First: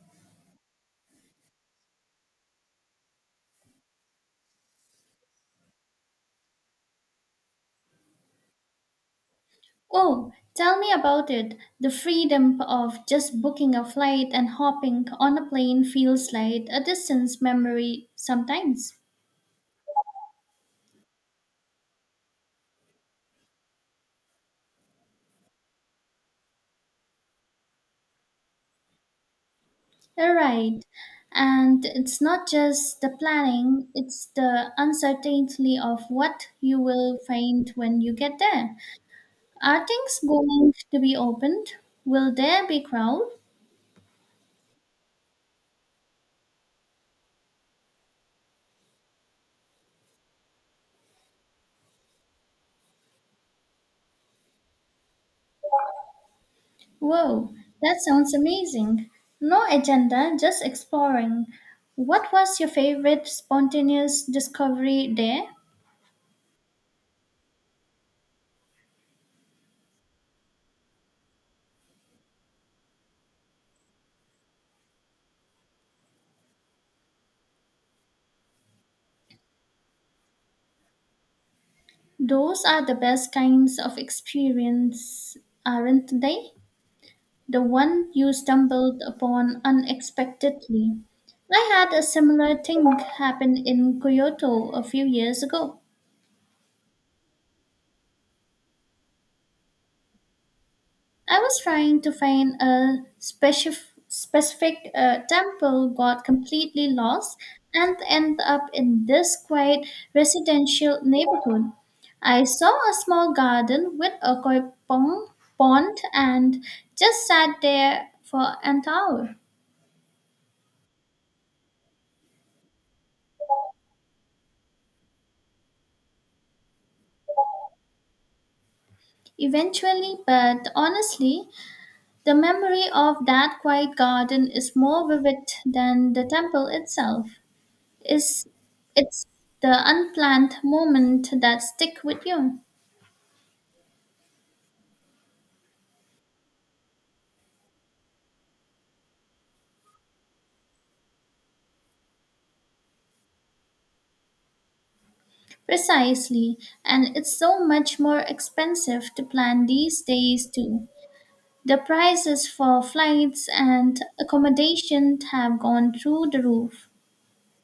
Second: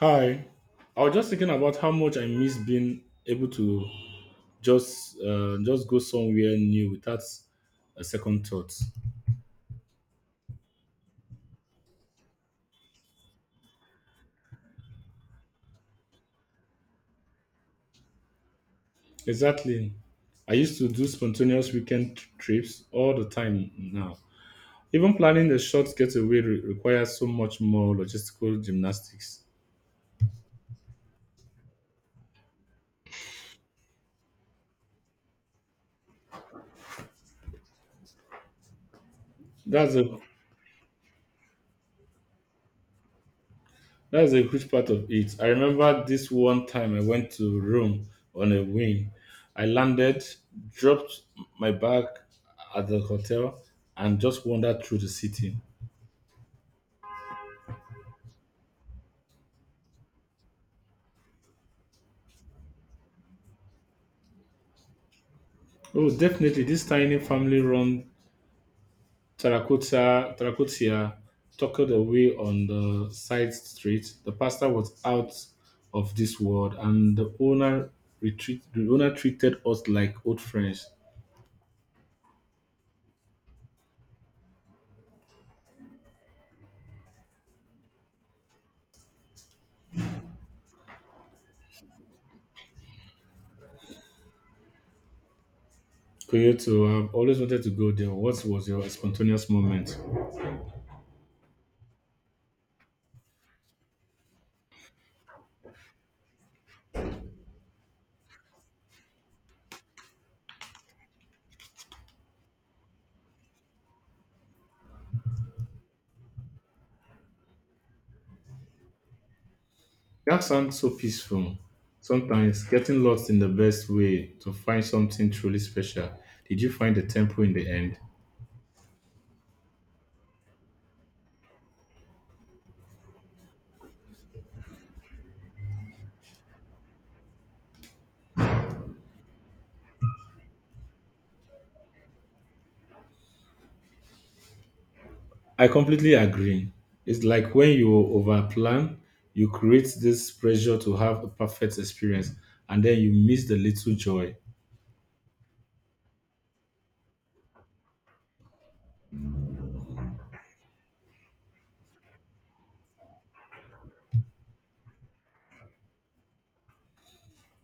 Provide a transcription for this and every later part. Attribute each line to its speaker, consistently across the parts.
Speaker 1: Hi. I was just thinking about how much I miss being able to just go somewhere new without a second thought.
Speaker 2: Oh, tell me about it. The freedom of just booking a flight and hopping on a plane feels like a distance memory sometimes.
Speaker 1: Exactly. I used to do spontaneous weekend trips all the time now. Even planning a short getaway requires so much more logistical gymnastics.
Speaker 2: You're right. And it's not just the planning, it's the uncertainty of what you will find when you get there. Are
Speaker 1: That's a
Speaker 2: things going to be opened? Will there be crowd?
Speaker 1: That's a huge part of it. I remember this one time I went to Rome on a whim. I landed, dropped my bag at the hotel, and just wandered through the city.
Speaker 2: Whoa, that sounds amazing. No agenda, just exploring. What was your favorite spontaneous discovery there?
Speaker 1: Oh, definitely, this tiny family-run terracotta tucked away on the side street. The pastor was out of this world, and the owner retreat. The owner treated us like old friends.
Speaker 2: Those are the best kinds of experience, aren't they? The one you stumbled upon unexpectedly. I had a similar thing happen in Kyoto a few years ago.
Speaker 1: Kyoto, I've always wanted to go there. What was your spontaneous moment?
Speaker 2: I was trying to find a specific temple, got completely lost, and ended up in this quiet residential neighborhood. I saw a small garden with a koi pond, pond and just sat there for an hour.
Speaker 1: That sounds so peaceful. Sometimes getting lost in the best way to find something truly special. Did you find the temple in the end?
Speaker 2: Eventually, but honestly, the memory of that quiet garden is more vivid than the temple itself. Is it's the unplanned moment that stick with you.
Speaker 1: I completely agree. It's like when you overplan, you create this pressure to have a perfect experience and then you miss the little joy.
Speaker 2: Precisely, and it's so much more expensive to plan these days too. The prices for flights and accommodation have gone through the roof.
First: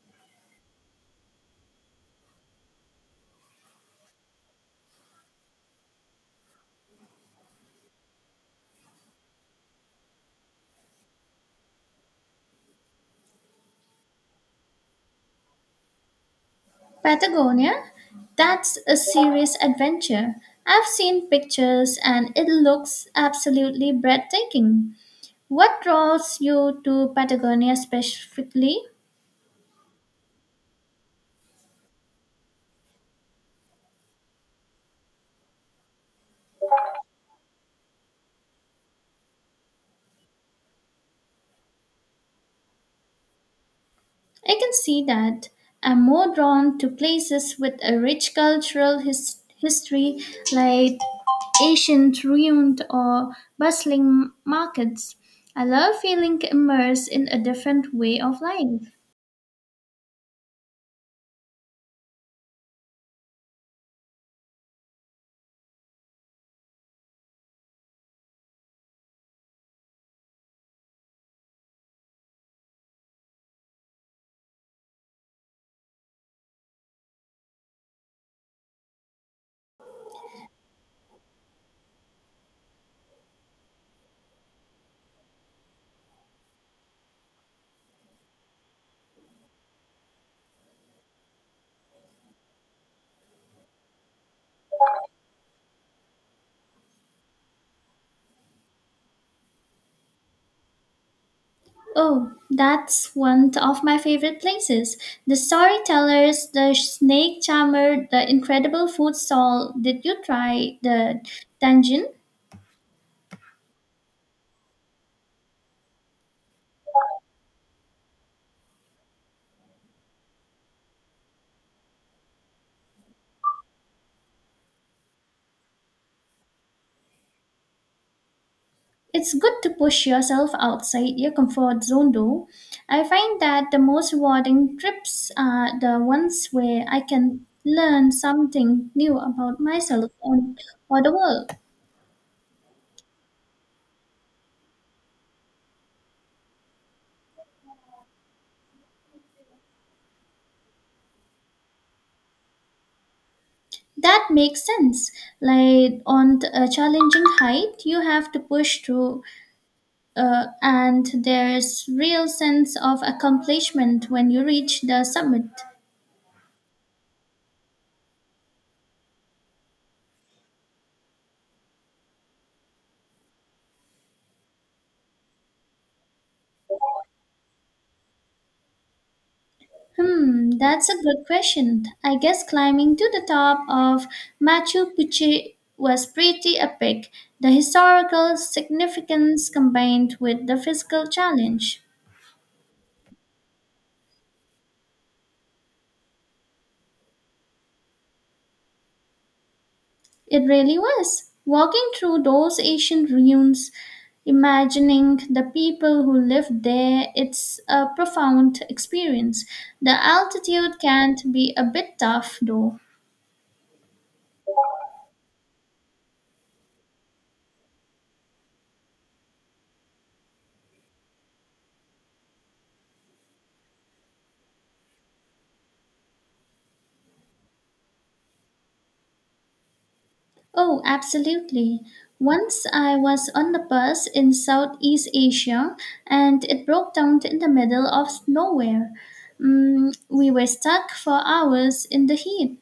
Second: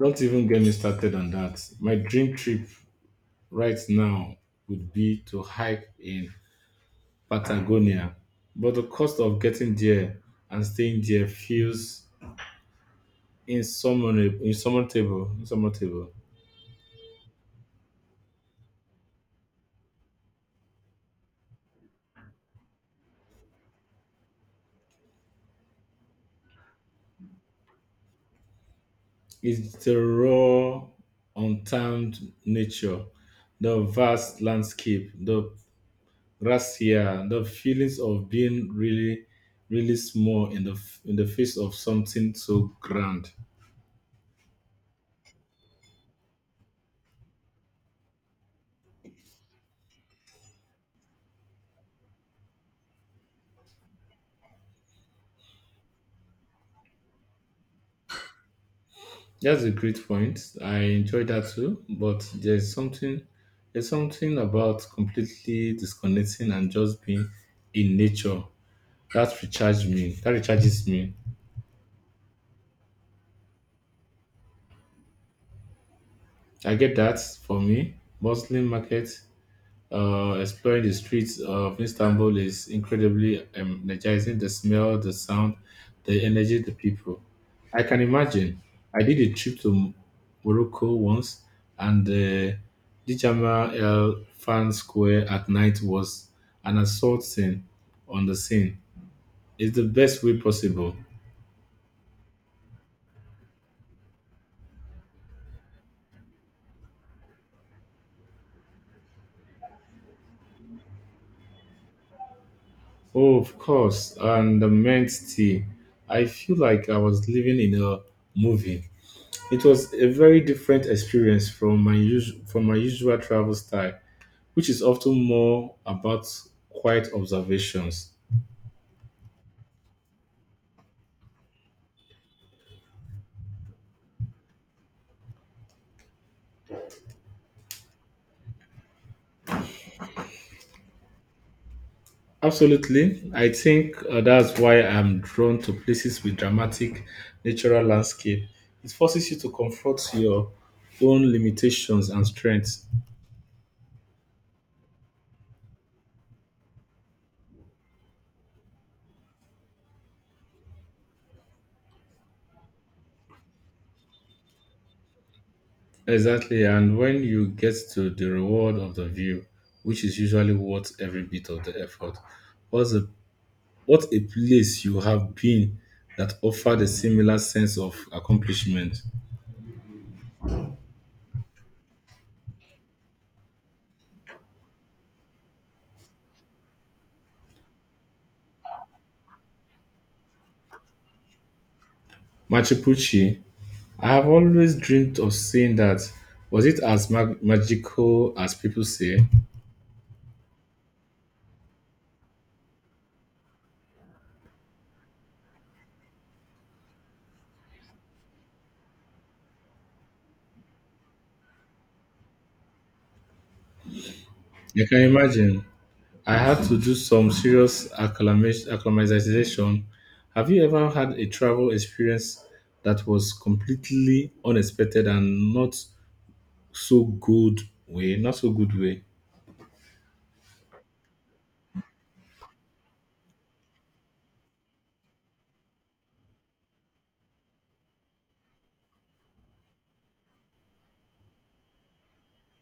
Speaker 1: Don't even get me started on that. My dream trip right now would be to hike in Patagonia, but the cost of getting there and staying there feels insurmountable.
Speaker 2: Patagonia, that's a serious adventure. I've seen pictures and it looks absolutely breathtaking. What draws you to Patagonia specifically?
Speaker 1: It's the raw, untamed nature, the vast landscape, the razzia, the feelings of being really, really small in in the face of something so grand.
Speaker 2: I can see that. I'm more drawn to places with a rich cultural history, like ancient ruins or bustling markets. I love feeling immersed in a different way of life.
Speaker 1: That's a great point. I enjoy that too. But there's something about completely disconnecting and just being in nature that recharges me. That recharges me. I get that for me. Muslim market, exploring the streets of Istanbul is incredibly energizing. The smell, the sound, the energy, the people. I can imagine. I did a trip to Morocco once, and the Dijama El Fan Square at night was an assault scene on the scene. It's the best way possible.
Speaker 2: Oh, that's one of my favorite places. The storytellers, the snake charmer, the incredible food stall. Did you try the dungeon?
Speaker 1: Oh, of course, and the mint tea. I feel like I was living in a movie. It was a very different experience from my usual travel style, which is often more about quiet observations.
Speaker 2: It's good to push yourself outside your comfort zone though. I find that the most rewarding trips are the ones where I can learn something new about myself and or the world.
Speaker 1: Absolutely, I think that's why I'm drawn to places with dramatic natural landscape. It forces you to confront your own limitations and strengths.
Speaker 2: That makes sense. Like a challenging height, you have to push through, and there's real sense of accomplishment when you reach the summit.
Speaker 1: Exactly, and when you get to the reward of the view, which is usually worth every bit of the effort, what's the What a place you have been that offered a similar sense of accomplishment.
Speaker 2: Hmm, that's a good question. I guess climbing to the top of Machu Picchu was pretty epic. The historical significance combined with the physical challenge.
Speaker 1: Machu Picchu, I have always dreamed of seeing that. Was it as magical as people say?
Speaker 2: It really was. Walking through those ancient ruins, imagining the people who lived there, it's a profound experience. The altitude can be a bit tough though.
Speaker 1: You can imagine. I had to do some serious acclimatization. Have you ever had a travel experience that was completely unexpected and not so good way? Not so good way.
Speaker 2: Oh, absolutely. Once I was on the bus in Southeast Asia and it broke down in the middle of nowhere. We were stuck for hours in the heat.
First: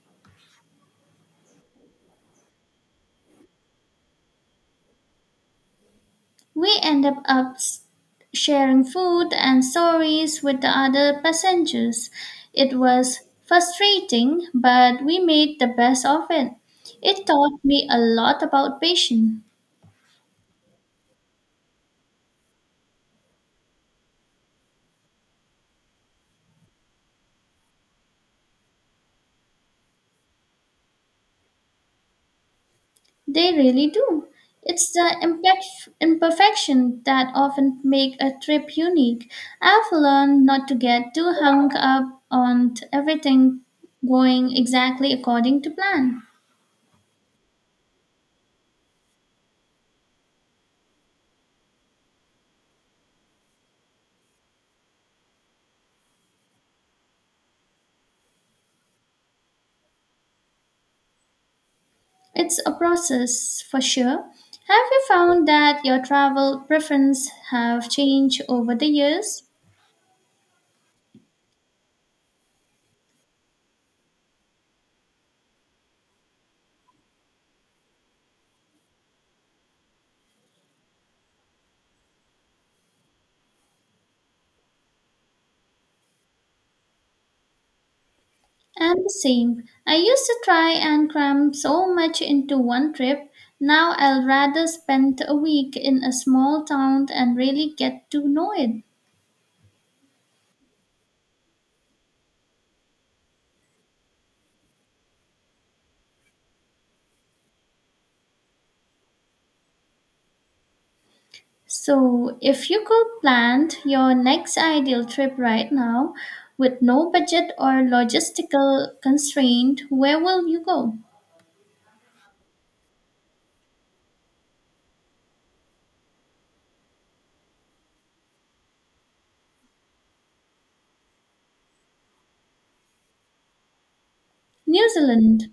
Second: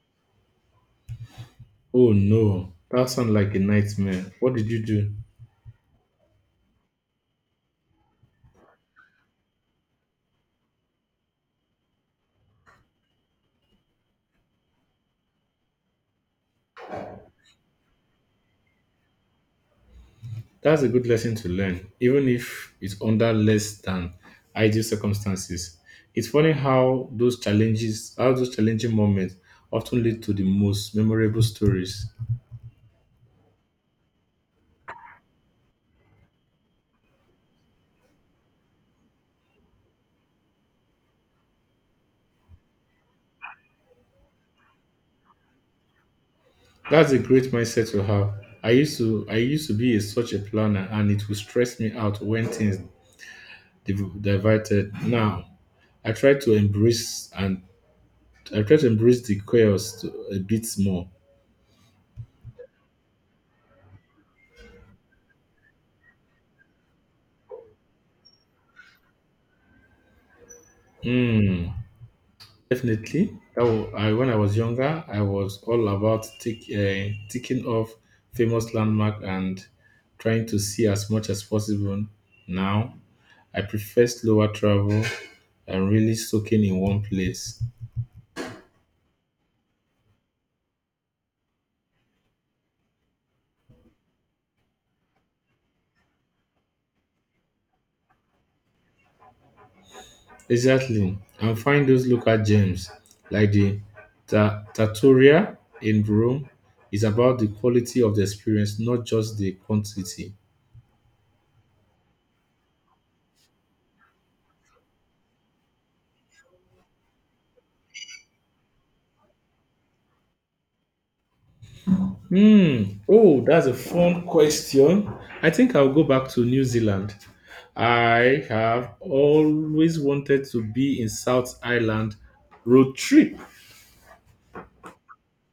Speaker 1: Oh no, that sounds like a nightmare. What did you do?
Speaker 2: We ended up sharing food and stories with the other passengers. It was frustrating, but we made the best of it. It taught me a lot about patience.
Speaker 1: That's a good lesson to learn, even if it's under less than ideal circumstances. It's funny how how those challenging moments often lead to the most memorable stories.
Speaker 2: They really do. It's the imperfection that often make a trip unique. I've learned not to get too hung up on everything going exactly according to plan.
Speaker 1: That's a great mindset to have. I used to be a, such a planner and it would stress me out when things diverted. Now, I try to embrace and I try to embrace the chaos to, a bit more.
Speaker 2: It's a process for sure. Have you found that your travel preferences have changed over the years?
Speaker 1: Hmm. Definitely. Oh, I, when I was younger, I was all about ticking off famous landmark and trying to see as much as possible. Now, I prefer slower travel and really soaking in one place.
Speaker 2: And the same. I used to try and cram so much into one trip. Now I'll rather spend a week in a small town and really get to know it.
Speaker 1: Exactly. And find those local gems like the Trattoria in Rome is about the quality of the experience, not just the quantity.
Speaker 2: So, if you could plan your next ideal trip right now with no budget or logistical constraint, where will you go?
Speaker 1: Hmm. Oh, that's a fun question. I think I'll go back to New Zealand. I have always wanted to be in South Island road trip.
Speaker 2: New Zealand,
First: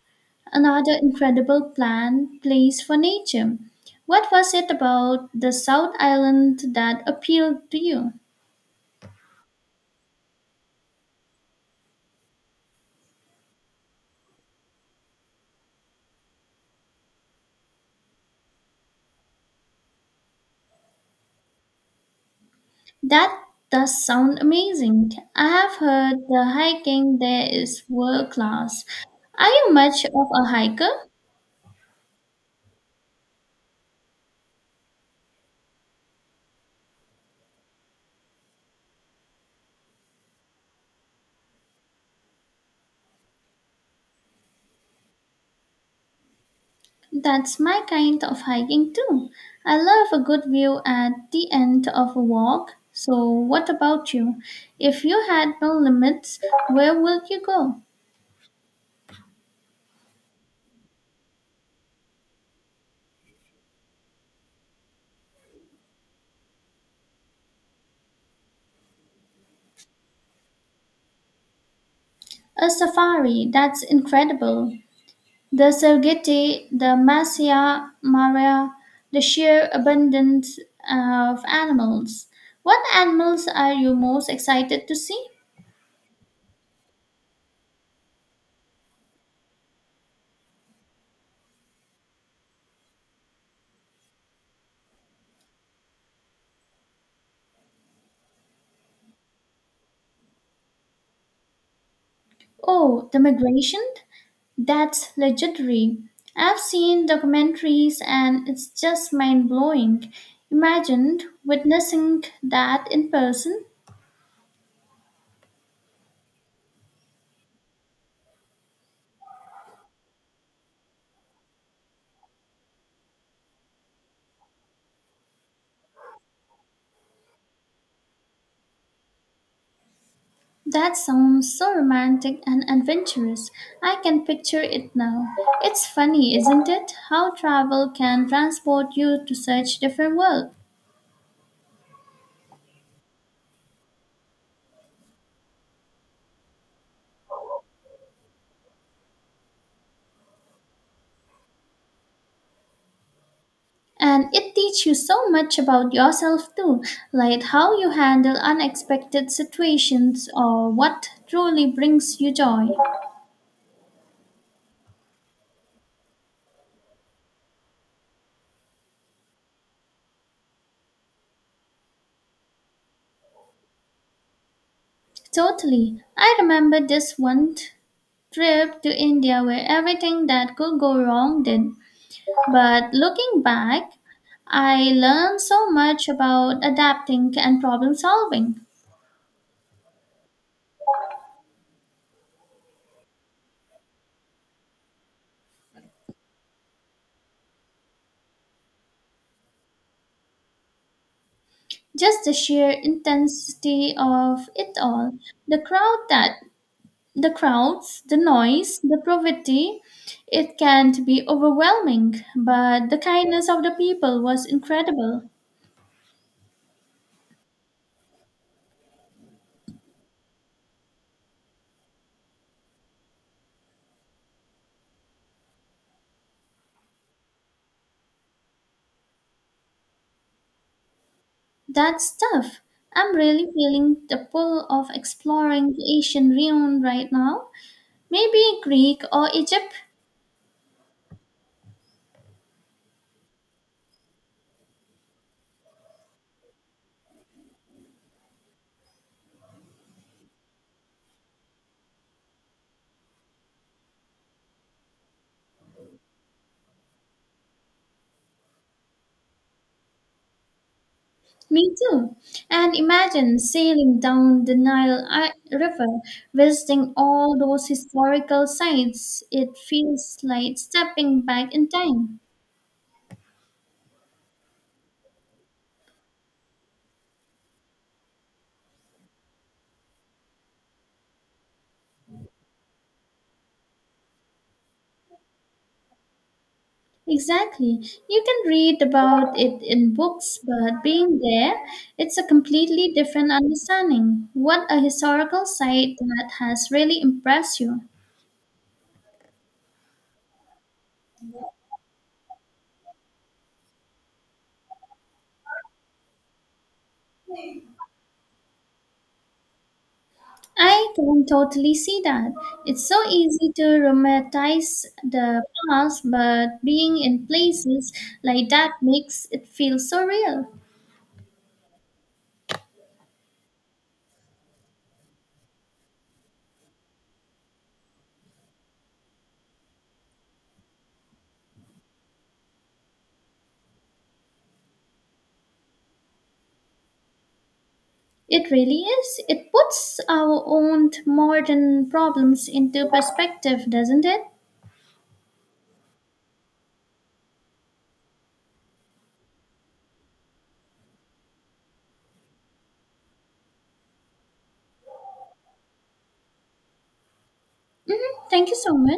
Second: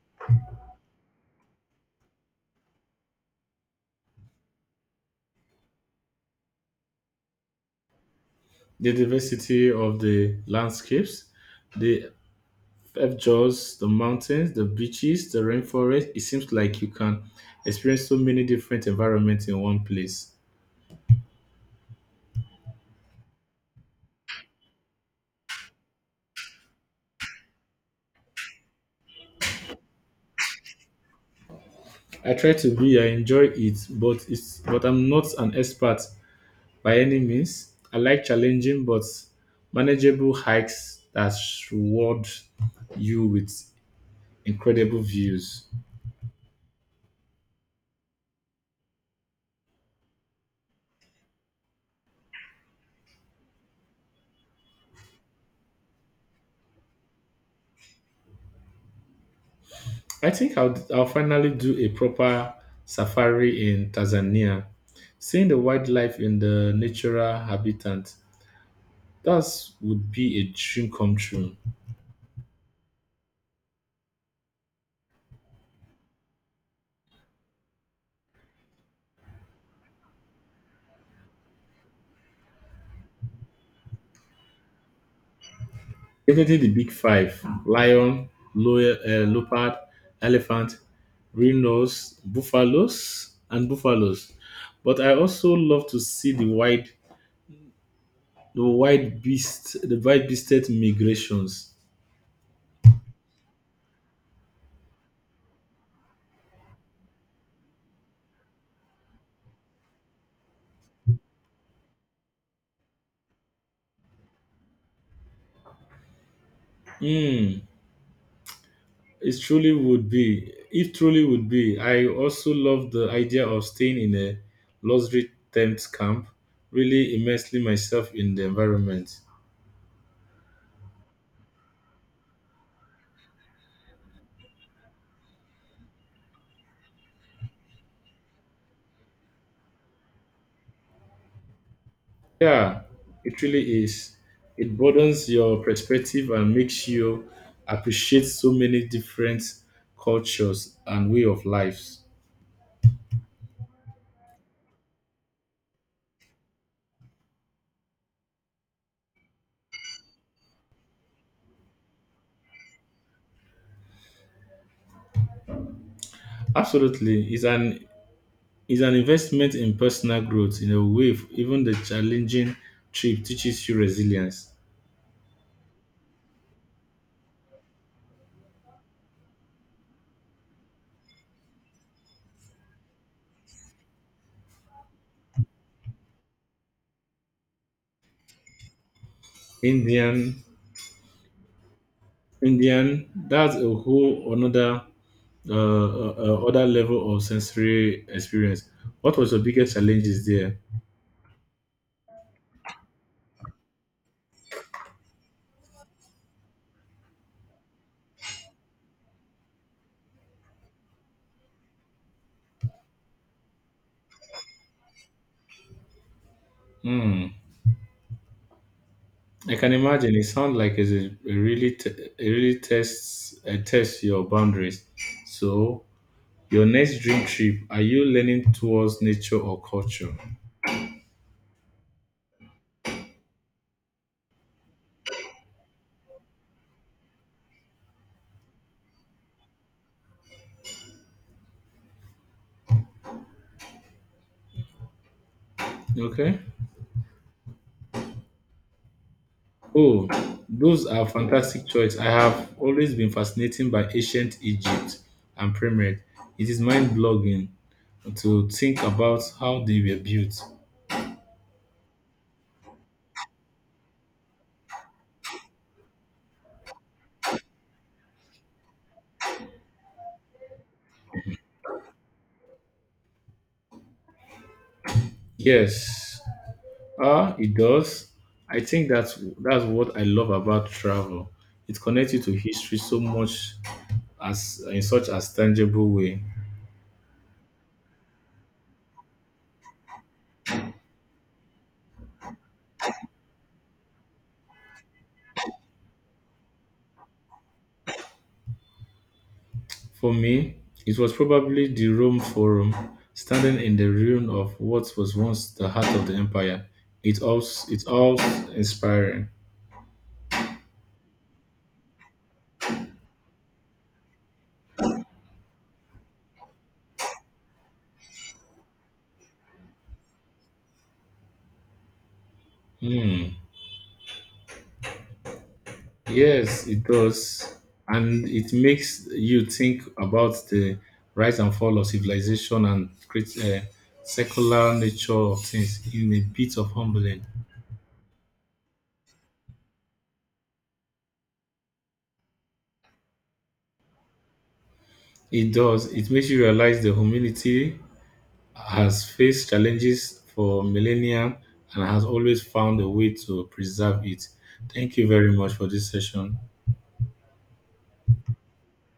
Speaker 2: another incredible plan place for nature. What was it about the South Island that appealed to you?
Speaker 1: The diversity of the landscapes, the fjords, the mountains, the beaches, the rainforest. It seems like you can experience so many different environments in one place.
Speaker 2: That does sound amazing. I have heard the hiking there is world class. Are you much of a hiker?
Speaker 1: I try to be, I enjoy it, but I'm not an expert by any means. I like challenging but manageable hikes that reward you with incredible views.
Speaker 2: That's my kind of hiking too. I love a good view at the end of a walk. So, what about you? If you had no limits, where would you go?
Speaker 1: I think I'll finally do a proper safari in Tanzania. Seeing the wildlife in the natural habitat, that would be a dream come true.
Speaker 2: A safari, that's incredible. The Serengeti, the Masai Mara, the sheer abundance of animals. What animals are you most excited to see?
Speaker 1: Definitely the big five lion, leopard, elephant, rhinos, buffaloes. But I also love to see the wild beast, the wild beasted migrations.
Speaker 2: Oh, the migration? That's legendary. I've seen documentaries and it's just mind blowing. Imagine witnessing that in person.
Speaker 1: Hmm, It truly would be. I also love the idea of staying in a luxury tent camp, really immersing myself in the environment.
Speaker 2: That sounds so romantic and adventurous. I can picture it now. It's funny, isn't it? How travel can transport you to such different worlds.
Speaker 1: Yeah, it really is. It broadens your perspective and makes you appreciate so many different cultures and way of lives.
Speaker 2: And it teaches you so much about yourself too, like how you handle unexpected situations or what truly brings you joy.
Speaker 1: Absolutely, it's an investment in personal growth. In a way, even the challenging trip teaches you resilience.
Speaker 2: Totally. I remember this one trip to India where everything that could go wrong did. But looking back, I learned so much about adapting and problem solving.
Speaker 1: Indian, Indian, that's a whole another other level of sensory experience. What was your biggest challenges there?
Speaker 2: Just the sheer intensity of it all. The crowd that the crowds, the noise, the poverty, it can be overwhelming, but the kindness of the people was incredible.
Speaker 1: Hmm. I can imagine. It sounds like it's a really it really tests tests your boundaries. So your next dream trip, are you leaning towards nature or culture?
Speaker 2: That stuff. I'm really feeling the pull of exploring the Asian realm right now. Maybe Greek or Egypt.
Speaker 1: Okay. Oh, those are fantastic choice. I have always been fascinated by ancient Egypt and pyramid. It is mind blogging to think about how they were built.
Speaker 2: Me too. And imagine sailing down the Nile River, visiting all those historical sites. It feels like stepping back in time.
Speaker 1: Yes, it does. I think that's what I love about travel. It connects you to history so much as in such as tangible way.
Speaker 2: Exactly. You can read about it in books, but being there, it's a completely different understanding. What a historical site that has really impressed you.
Speaker 1: For me, it was probably the Rome Forum, standing in the ruin of what was once the heart of the empire. It's all inspiring.
Speaker 2: I can totally see that. It's so easy to romanticize the past, but being in places like that makes it feel so real.
Speaker 1: Hmm. Yes, it does. And it makes you think about the rise and fall of civilization and secular nature of things in a bit of humbling.
Speaker 2: It really is. It puts our own modern problems into perspective, doesn't it?
Speaker 1: It does. It makes you realize the humanity has faced challenges for millennia and has always found a way to preserve it. Thank you very much for this session.
Speaker 2: Thank you so much.